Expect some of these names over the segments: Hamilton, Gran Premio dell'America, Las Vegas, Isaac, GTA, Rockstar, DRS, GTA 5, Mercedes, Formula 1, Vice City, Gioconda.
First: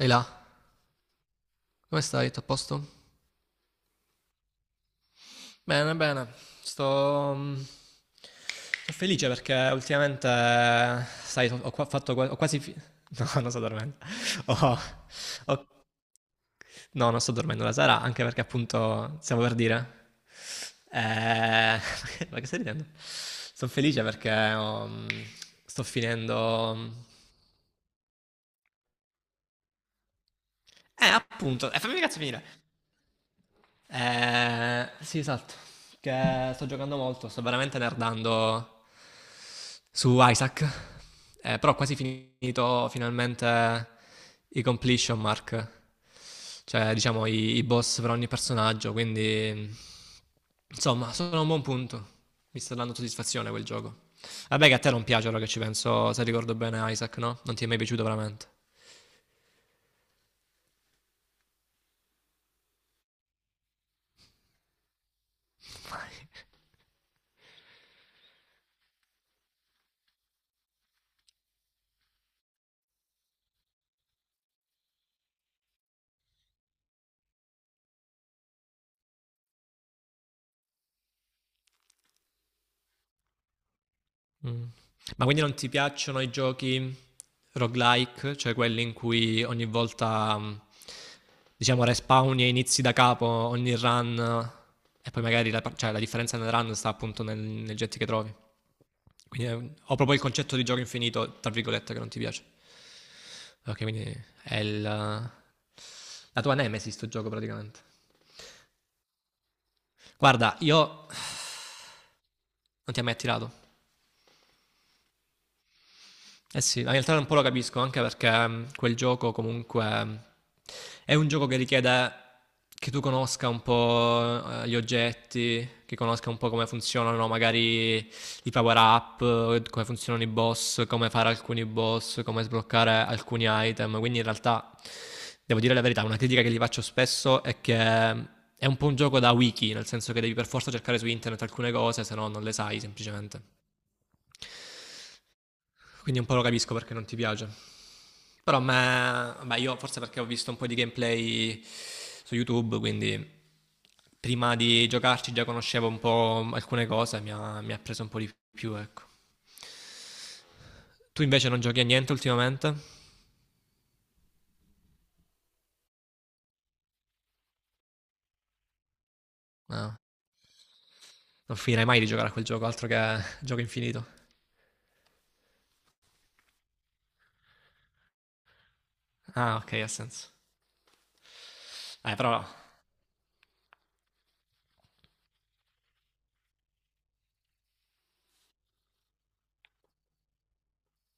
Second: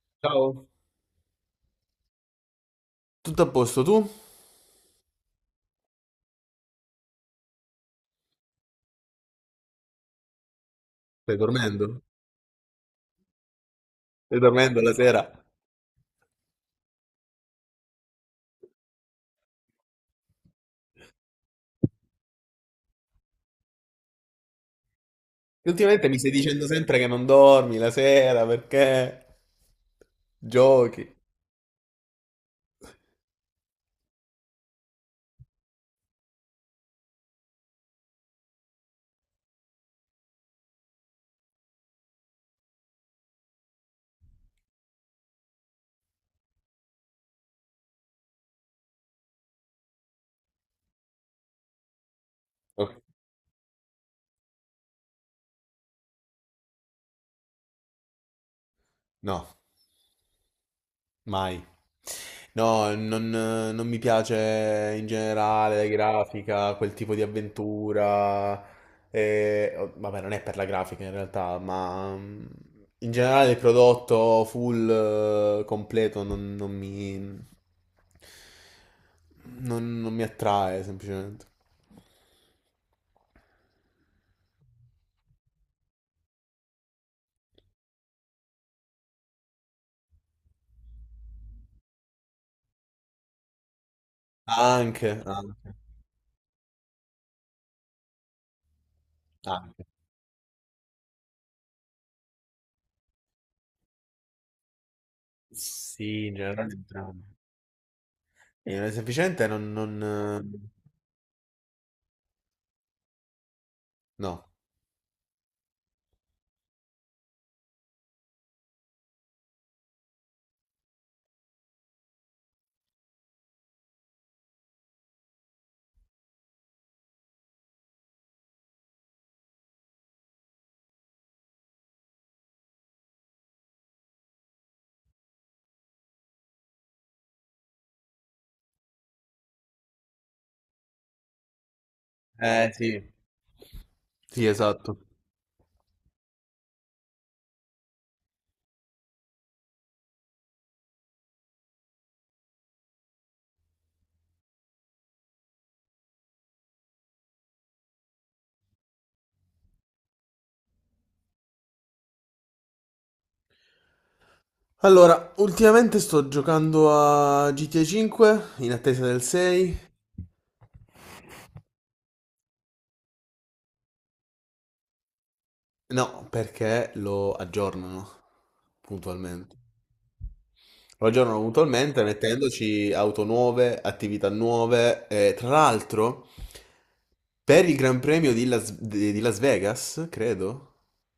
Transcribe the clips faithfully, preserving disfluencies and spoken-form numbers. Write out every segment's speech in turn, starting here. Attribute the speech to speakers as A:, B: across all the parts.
A: Ehi là,
B: Ciao.
A: come stai? Tutto a posto?
B: Tutto a posto tu?
A: Bene, bene, sto, mm, sto felice perché ultimamente,
B: Stai
A: sai, ho, ho qua-
B: dormendo?
A: fatto qua- ho quasi... fi- No, non sto dormendo.
B: Stai
A: Ho-
B: dormendo la sera?
A: ho- No, non sto dormendo la sera, anche perché appunto stiamo per dire... Eh, ma che stai ridendo? Sono felice perché ho, mm,
B: Che
A: sto
B: ultimamente mi stai dicendo
A: finendo... mm,
B: sempre che non dormi la sera perché
A: Eh,
B: giochi.
A: appunto, eh, fammi cazzo finire. Eh, sì, esatto. Che sto giocando molto, sto veramente nerdando su Isaac. Eh, però ho quasi finito finalmente i completion mark, cioè diciamo i, i boss per ogni personaggio, quindi insomma sono a un buon punto. Mi sta
B: Oh,
A: dando soddisfazione quel gioco. Vabbè che a te non piace, ora che ci penso, se ricordo bene Isaac, no? Non ti è mai piaciuto veramente.
B: no. Mai. No, non, non mi piace in generale la grafica, quel tipo di avventura. eh, oh, Vabbè, non è per la grafica in realtà, ma mm, in generale il prodotto full, eh, completo non, non mi, non, non mi attrae semplicemente.
A: Mm. Ma quindi non ti piacciono i giochi roguelike, cioè quelli in cui ogni volta, mm, diciamo, respawni e inizi da capo ogni run, eh, e
B: Anche,
A: poi magari la,
B: anche,
A: cioè, la differenza nel run sta appunto nel, nel jet che trovi. Quindi eh,
B: anche.
A: ho proprio il concetto di gioco infinito, tra virgolette, che non ti piace. Ok, quindi è il, la
B: Sì, in
A: tua
B: generale
A: nemesi sto
B: entrambi.
A: gioco praticamente.
B: Eh, semplicemente non, non...
A: Guarda,
B: eh,
A: io non ti ha mai attirato.
B: no.
A: Eh sì, in realtà un po' lo capisco, anche perché mh, quel gioco comunque mh, è un gioco che richiede che tu conosca un po' eh, gli oggetti, che conosca un po' come funzionano magari i power up, eh, come funzionano i boss, come fare alcuni boss, come sbloccare alcuni item. Quindi in realtà, devo dire la verità, una critica che gli faccio spesso è che mh, è un po' un gioco da wiki, nel senso che devi per forza cercare su internet alcune cose, se no non le
B: Eh
A: sai
B: sì.
A: semplicemente.
B: Sì, esatto.
A: Quindi un po' lo capisco perché non ti piace. Però ma, ma io forse perché ho visto un po' di gameplay su YouTube, quindi prima di giocarci già conoscevo un po' alcune cose, mi ha, mi ha preso un po' di più, ecco. Tu invece non giochi a niente ultimamente?
B: Allora, ultimamente sto giocando a G T A cinque in attesa del sei.
A: No. Non finirai mai di giocare a quel gioco, altro che gioco infinito.
B: No, perché lo aggiornano puntualmente.
A: Ah, ok, ha senso.
B: Lo aggiornano puntualmente
A: Eh, però...
B: mettendoci auto nuove, attività nuove. E, tra l'altro, per il Gran Premio di Las, di- di Las Vegas, credo.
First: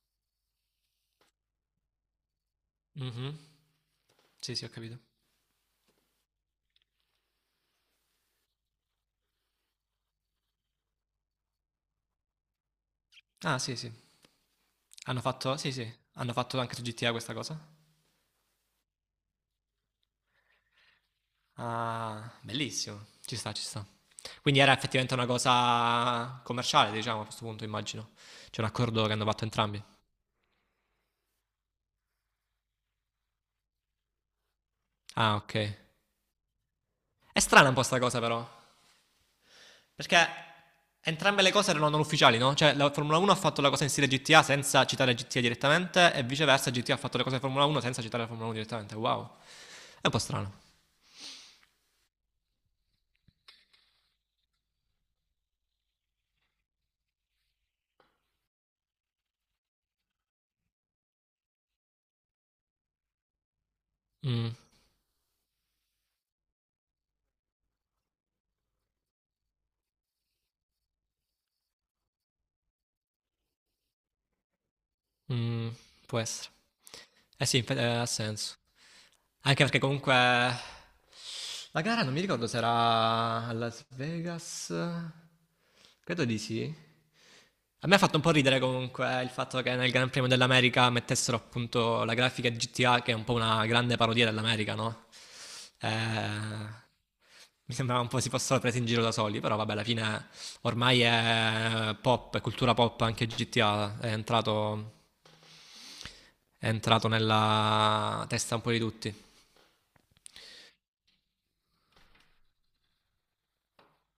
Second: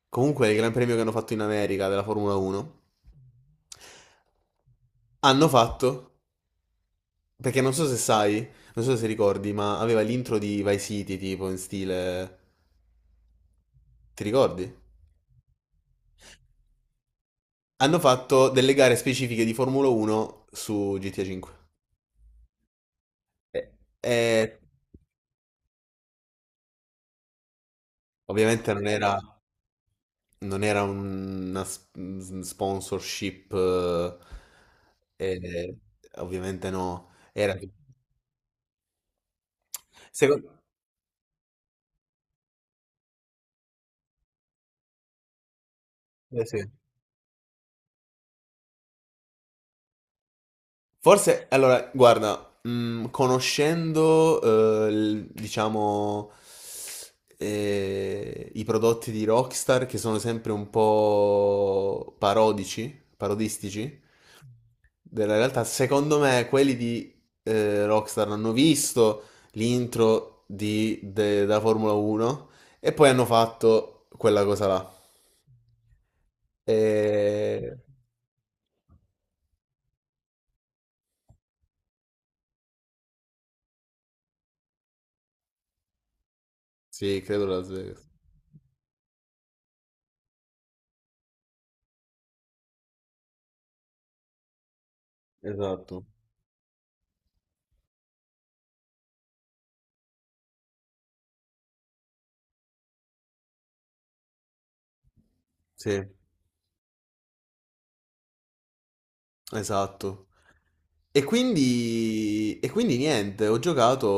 B: Comunque, il Gran Premio che hanno fatto in America della Formula uno,
A: Mhm. Sì, sì, ho capito.
B: hanno fatto. Perché non so se sai, non so se ricordi, ma aveva l'intro di Vice City, tipo in stile...
A: Ah, sì, sì.
B: Ti ricordi?
A: Hanno fatto... Sì, sì. Hanno fatto anche su G T A questa cosa?
B: Hanno fatto delle gare specifiche di Formula uno su G T A cinque.
A: Ah, bellissimo. Ci sta, ci
B: Eh,
A: sta.
B: E
A: Quindi era effettivamente una cosa commerciale, diciamo, a questo punto, immagino. C'è un
B: ovviamente non
A: accordo che
B: era,
A: hanno fatto entrambi.
B: non era un- una s- s- sponsorship,
A: Ah,
B: eh,
A: ok.
B: eh, ovviamente no.
A: È
B: Era...
A: strana un po' sta cosa, però. Perché
B: Secondo...
A: entrambe le cose erano non ufficiali, no? Cioè, la Formula uno ha fatto la cosa in stile G T A senza citare G T A direttamente, e
B: eh, sì.
A: viceversa, G T A ha fatto le cose di Formula uno senza citare la Formula uno direttamente. Wow. È un po' strano.
B: Forse, allora, guarda, mm, conoscendo, eh, il- diciamo, eh, i prodotti di Rockstar che sono sempre un po' parodici, parodistici,
A: Mm,
B: della realtà, secondo me quelli di eh, Rockstar hanno visto l'intro di, de- da Formula uno e poi hanno fatto quella cosa là.
A: mm, può essere.
B: E...
A: Eh sì, inf- eh, ha senso. Anche perché comunque la gara non mi ricordo se era a Las Vegas. Credo di sì.
B: Sì, credo Las
A: A me ha
B: Vegas.
A: fatto un po' ridere comunque il fatto che nel Gran Premio dell'America mettessero appunto la grafica di G T A, che è un po' una grande parodia dell'America, no?
B: Esatto.
A: Eh, mi sembrava un po' si fossero presi in giro da soli, però vabbè, alla fine ormai è pop, è cultura pop anche G T A, è entrato,
B: Sì.
A: è entrato nella testa un po' di tutti.
B: Esatto. E quindi, e quindi niente, ho giocato,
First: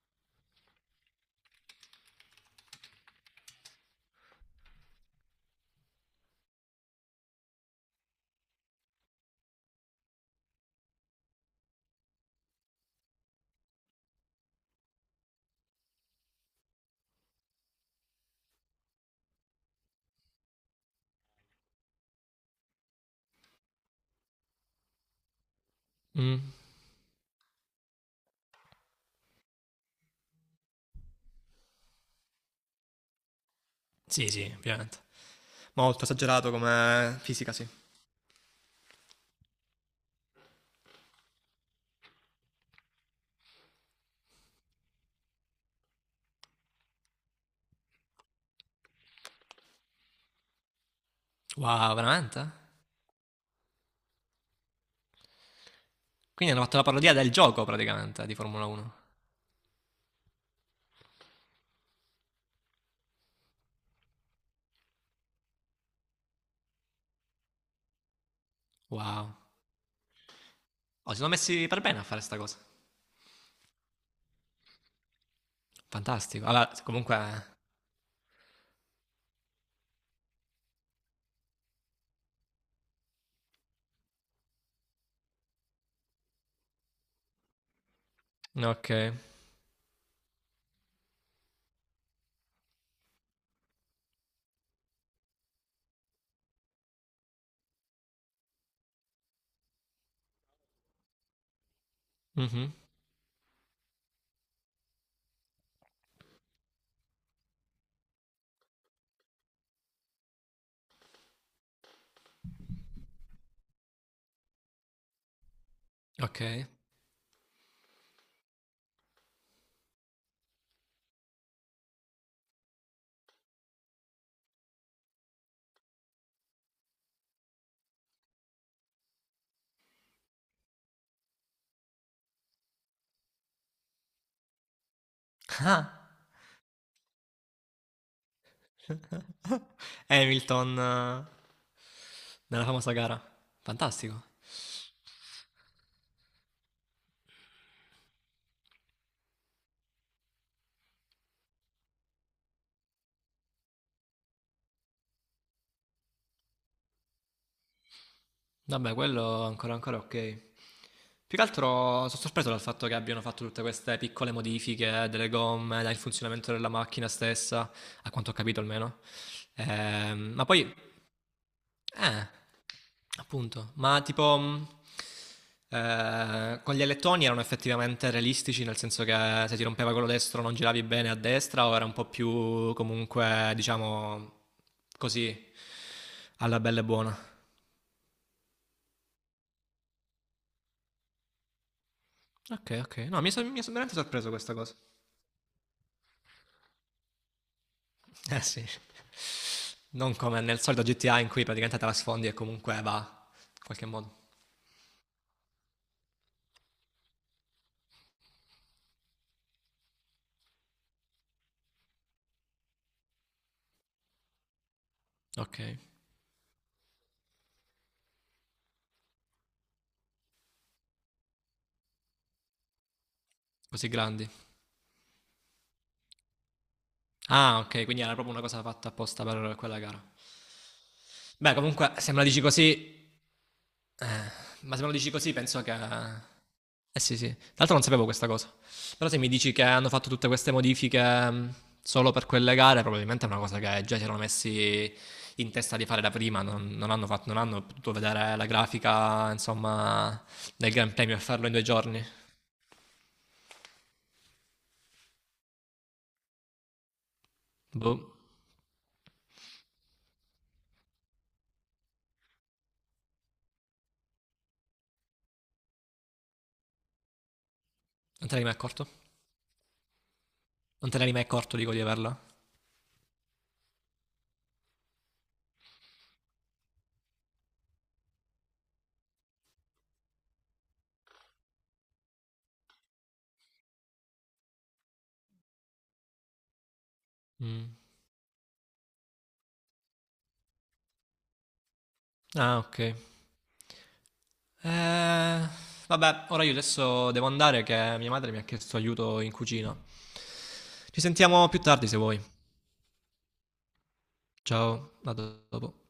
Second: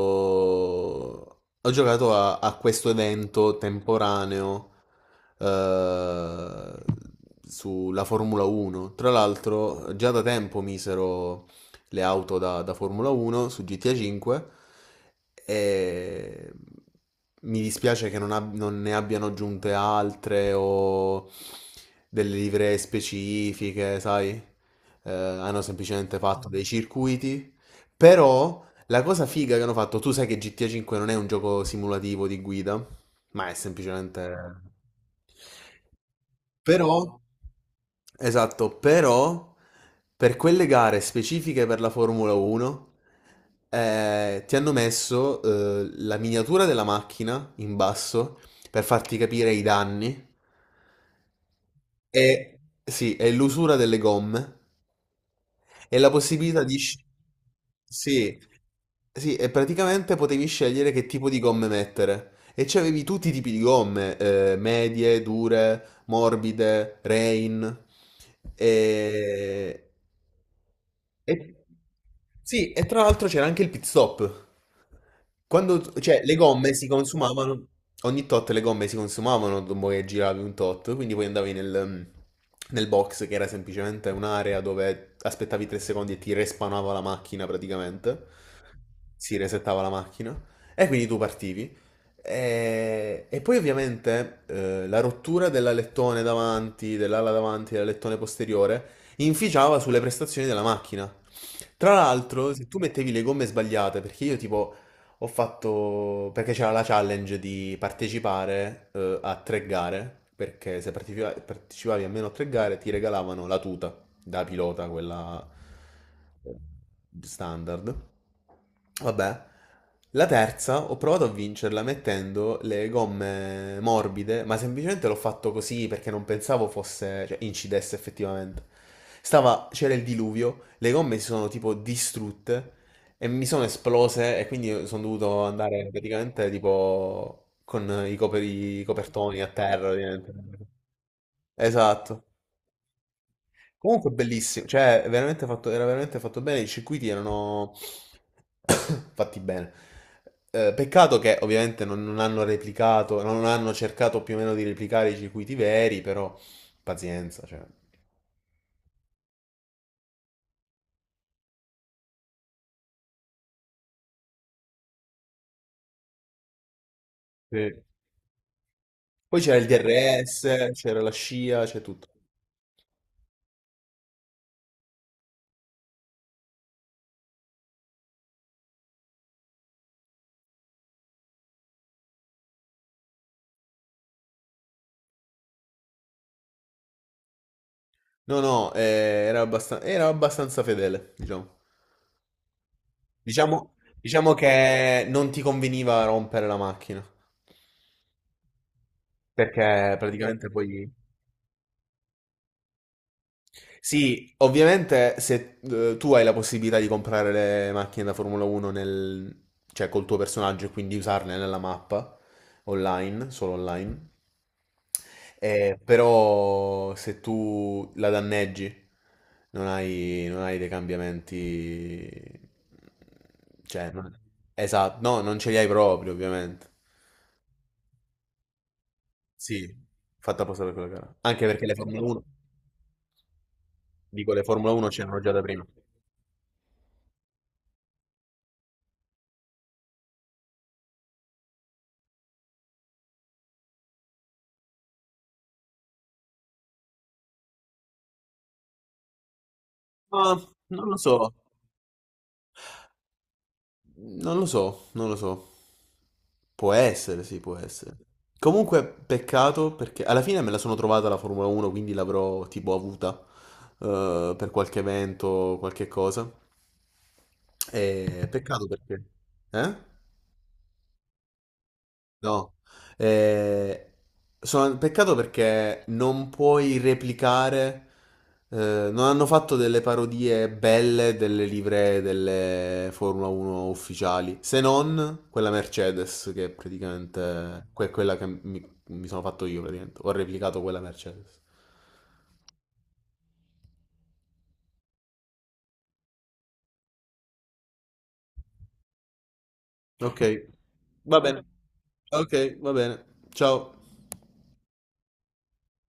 B: ho giocato a, a questo evento temporaneo eh, sulla Formula uno. Tra l'altro, già da tempo misero le auto da, da Formula uno su G T A cinque, e mi dispiace che non, ab- non ne abbiano aggiunte altre o delle livree specifiche, sai? Eh, hanno semplicemente
A: Mm.
B: fatto dei circuiti, però la cosa figa che hanno fatto, tu sai che G T A cinque non è un gioco simulativo di guida, ma è
A: Sì, sì,
B: semplicemente...
A: ovviamente. Molto esagerato come
B: Però,
A: fisica, sì.
B: esatto, però per quelle gare specifiche per la Formula uno eh, ti hanno messo eh, la miniatura della macchina in basso per farti capire i danni
A: Wow, veramente?
B: e, sì, e l'usura delle gomme e la
A: Quindi
B: possibilità
A: hanno fatto
B: di...
A: la
B: sc-
A: parodia del gioco praticamente di
B: Sì,
A: Formula uno.
B: sì, e praticamente potevi scegliere che tipo di gomme mettere. E c'avevi tutti i tipi di gomme, eh, medie, dure, morbide, rain.
A: Wow.
B: E...
A: Oh, si sono
B: E-
A: messi per bene a fare sta cosa.
B: sì, e tra l'altro c'era anche il pit stop. Quando, cioè, le
A: Fantastico. Allora,
B: gomme si
A: comunque...
B: consumavano, ogni tot le gomme si consumavano dopo che giravi un tot, quindi poi andavi nel, nel box che era semplicemente un'area dove aspettavi tre secondi e ti respawnava la macchina praticamente.
A: eh, Ok.
B: Si resettava la macchina e quindi tu partivi. E, e poi ovviamente eh, la rottura dell'alettone davanti, dell'ala davanti, e dell'alettone posteriore inficiava sulle prestazioni della macchina. Tra l'altro, se
A: Mhm.
B: tu mettevi le gomme sbagliate, perché io tipo ho fatto, perché c'era la challenge di partecipare eh, a tre gare, perché se partecipa- partecipavi almeno a tre gare ti regalavano la tuta da pilota, quella
A: Ok.
B: eh, standard. Vabbè. La terza ho provato a vincerla mettendo le gomme morbide, ma semplicemente l'ho fatto così perché non pensavo fosse, cioè, incidesse effettivamente. Stava, c'era il diluvio, le gomme si sono tipo distrutte e mi sono esplose e quindi sono dovuto andare
A: Ah,
B: praticamente tipo con i, coperi- i copertoni a terra, ovviamente.
A: Hamilton, eh,
B: Esatto.
A: nella famosa gara.
B: Comunque
A: Fantastico.
B: bellissimo, cioè veramente fatto, era veramente fatto bene, i circuiti erano fatti bene. Eh, peccato che ovviamente non, non hanno replicato, non hanno cercato più o meno di replicare i circuiti veri, però pazienza, cioè.
A: Vabbè, quello ancora, ancora ok. Più che altro sono sorpreso dal fatto che abbiano fatto tutte queste piccole modifiche delle gomme, dal funzionamento della macchina stessa,
B: Sì.
A: a quanto ho capito almeno.
B: Poi c'era il
A: Ehm, ma
B: D R S,
A: poi,
B: c'era la scia, c'è tutto.
A: eh, appunto, ma tipo, mh, eh, con gli alettoni erano effettivamente realistici, nel senso che se ti rompeva quello destro non giravi bene a destra, o era un po' più comunque, diciamo, così, alla bella e buona.
B: No, no, eh, era abbastan- era abbastanza fedele, diciamo.
A: Ok, ok. No, mi sono
B: Diciamo,
A: veramente sorpreso
B: diciamo
A: questa cosa.
B: che non ti conveniva rompere la macchina,
A: Eh sì.
B: perché
A: Non come
B: praticamente
A: nel solito
B: poi...
A: G T A in cui praticamente trasfondi e comunque va in qualche modo.
B: Sì, ovviamente se eh, tu hai la possibilità di comprare le macchine da Formula uno nel, cioè col tuo personaggio e quindi usarle nella mappa online, solo online,
A: Ok.
B: eh, però se tu la danneggi non hai, non hai dei cambiamenti,
A: Così
B: cioè, non-
A: grandi.
B: esatto, no, non ce li hai proprio ovviamente.
A: Ah, ok, quindi era proprio una cosa fatta apposta per
B: Sì,
A: quella gara.
B: fatta apposta per quella gara. Anche
A: Beh,
B: perché le
A: comunque,
B: Formula
A: se me
B: uno,
A: la dici così, eh,
B: dico le Formula
A: ma se
B: uno
A: me lo dici
B: c'erano già
A: così,
B: da
A: penso
B: prima.
A: che. Eh sì, sì. Tra l'altro non sapevo questa cosa. Però se mi dici che hanno fatto tutte queste modifiche mh, solo per quelle gare, probabilmente è una cosa che già si erano messi in testa di fare da prima. Non, non hanno fatto- non hanno potuto vedere la grafica, insomma,
B: Ma
A: del
B: non
A: Gran
B: lo
A: Premio e
B: so,
A: farlo in due giorni.
B: non lo so, non lo so. Può essere, sì, può essere.
A: Boh.
B: Comunque, peccato perché alla fine me la sono trovata la Formula uno, quindi l'avrò tipo avuta eh, per qualche evento, qualche cosa. E
A: Non te ne eri mai
B: peccato
A: accorto?
B: perché. Eh?
A: Non te ne eri mai accorto, dico, di averla?
B: No, eh, sono peccato perché non puoi replicare, eh, non hanno fatto delle parodie belle delle livree delle Formula uno ufficiali, se non quella Mercedes, che è praticamente
A: Mm.
B: que- quella che mi, mi sono fatto io, praticamente. Ho replicato quella Mercedes.
A: Ah, ok. Eh, vabbè, ora io adesso devo andare che mia madre mi ha chiesto aiuto in cucina.
B: Ok,
A: Ci
B: va bene.
A: sentiamo più tardi se vuoi.
B: Ok, va bene. Ciao.
A: Ciao, a dopo.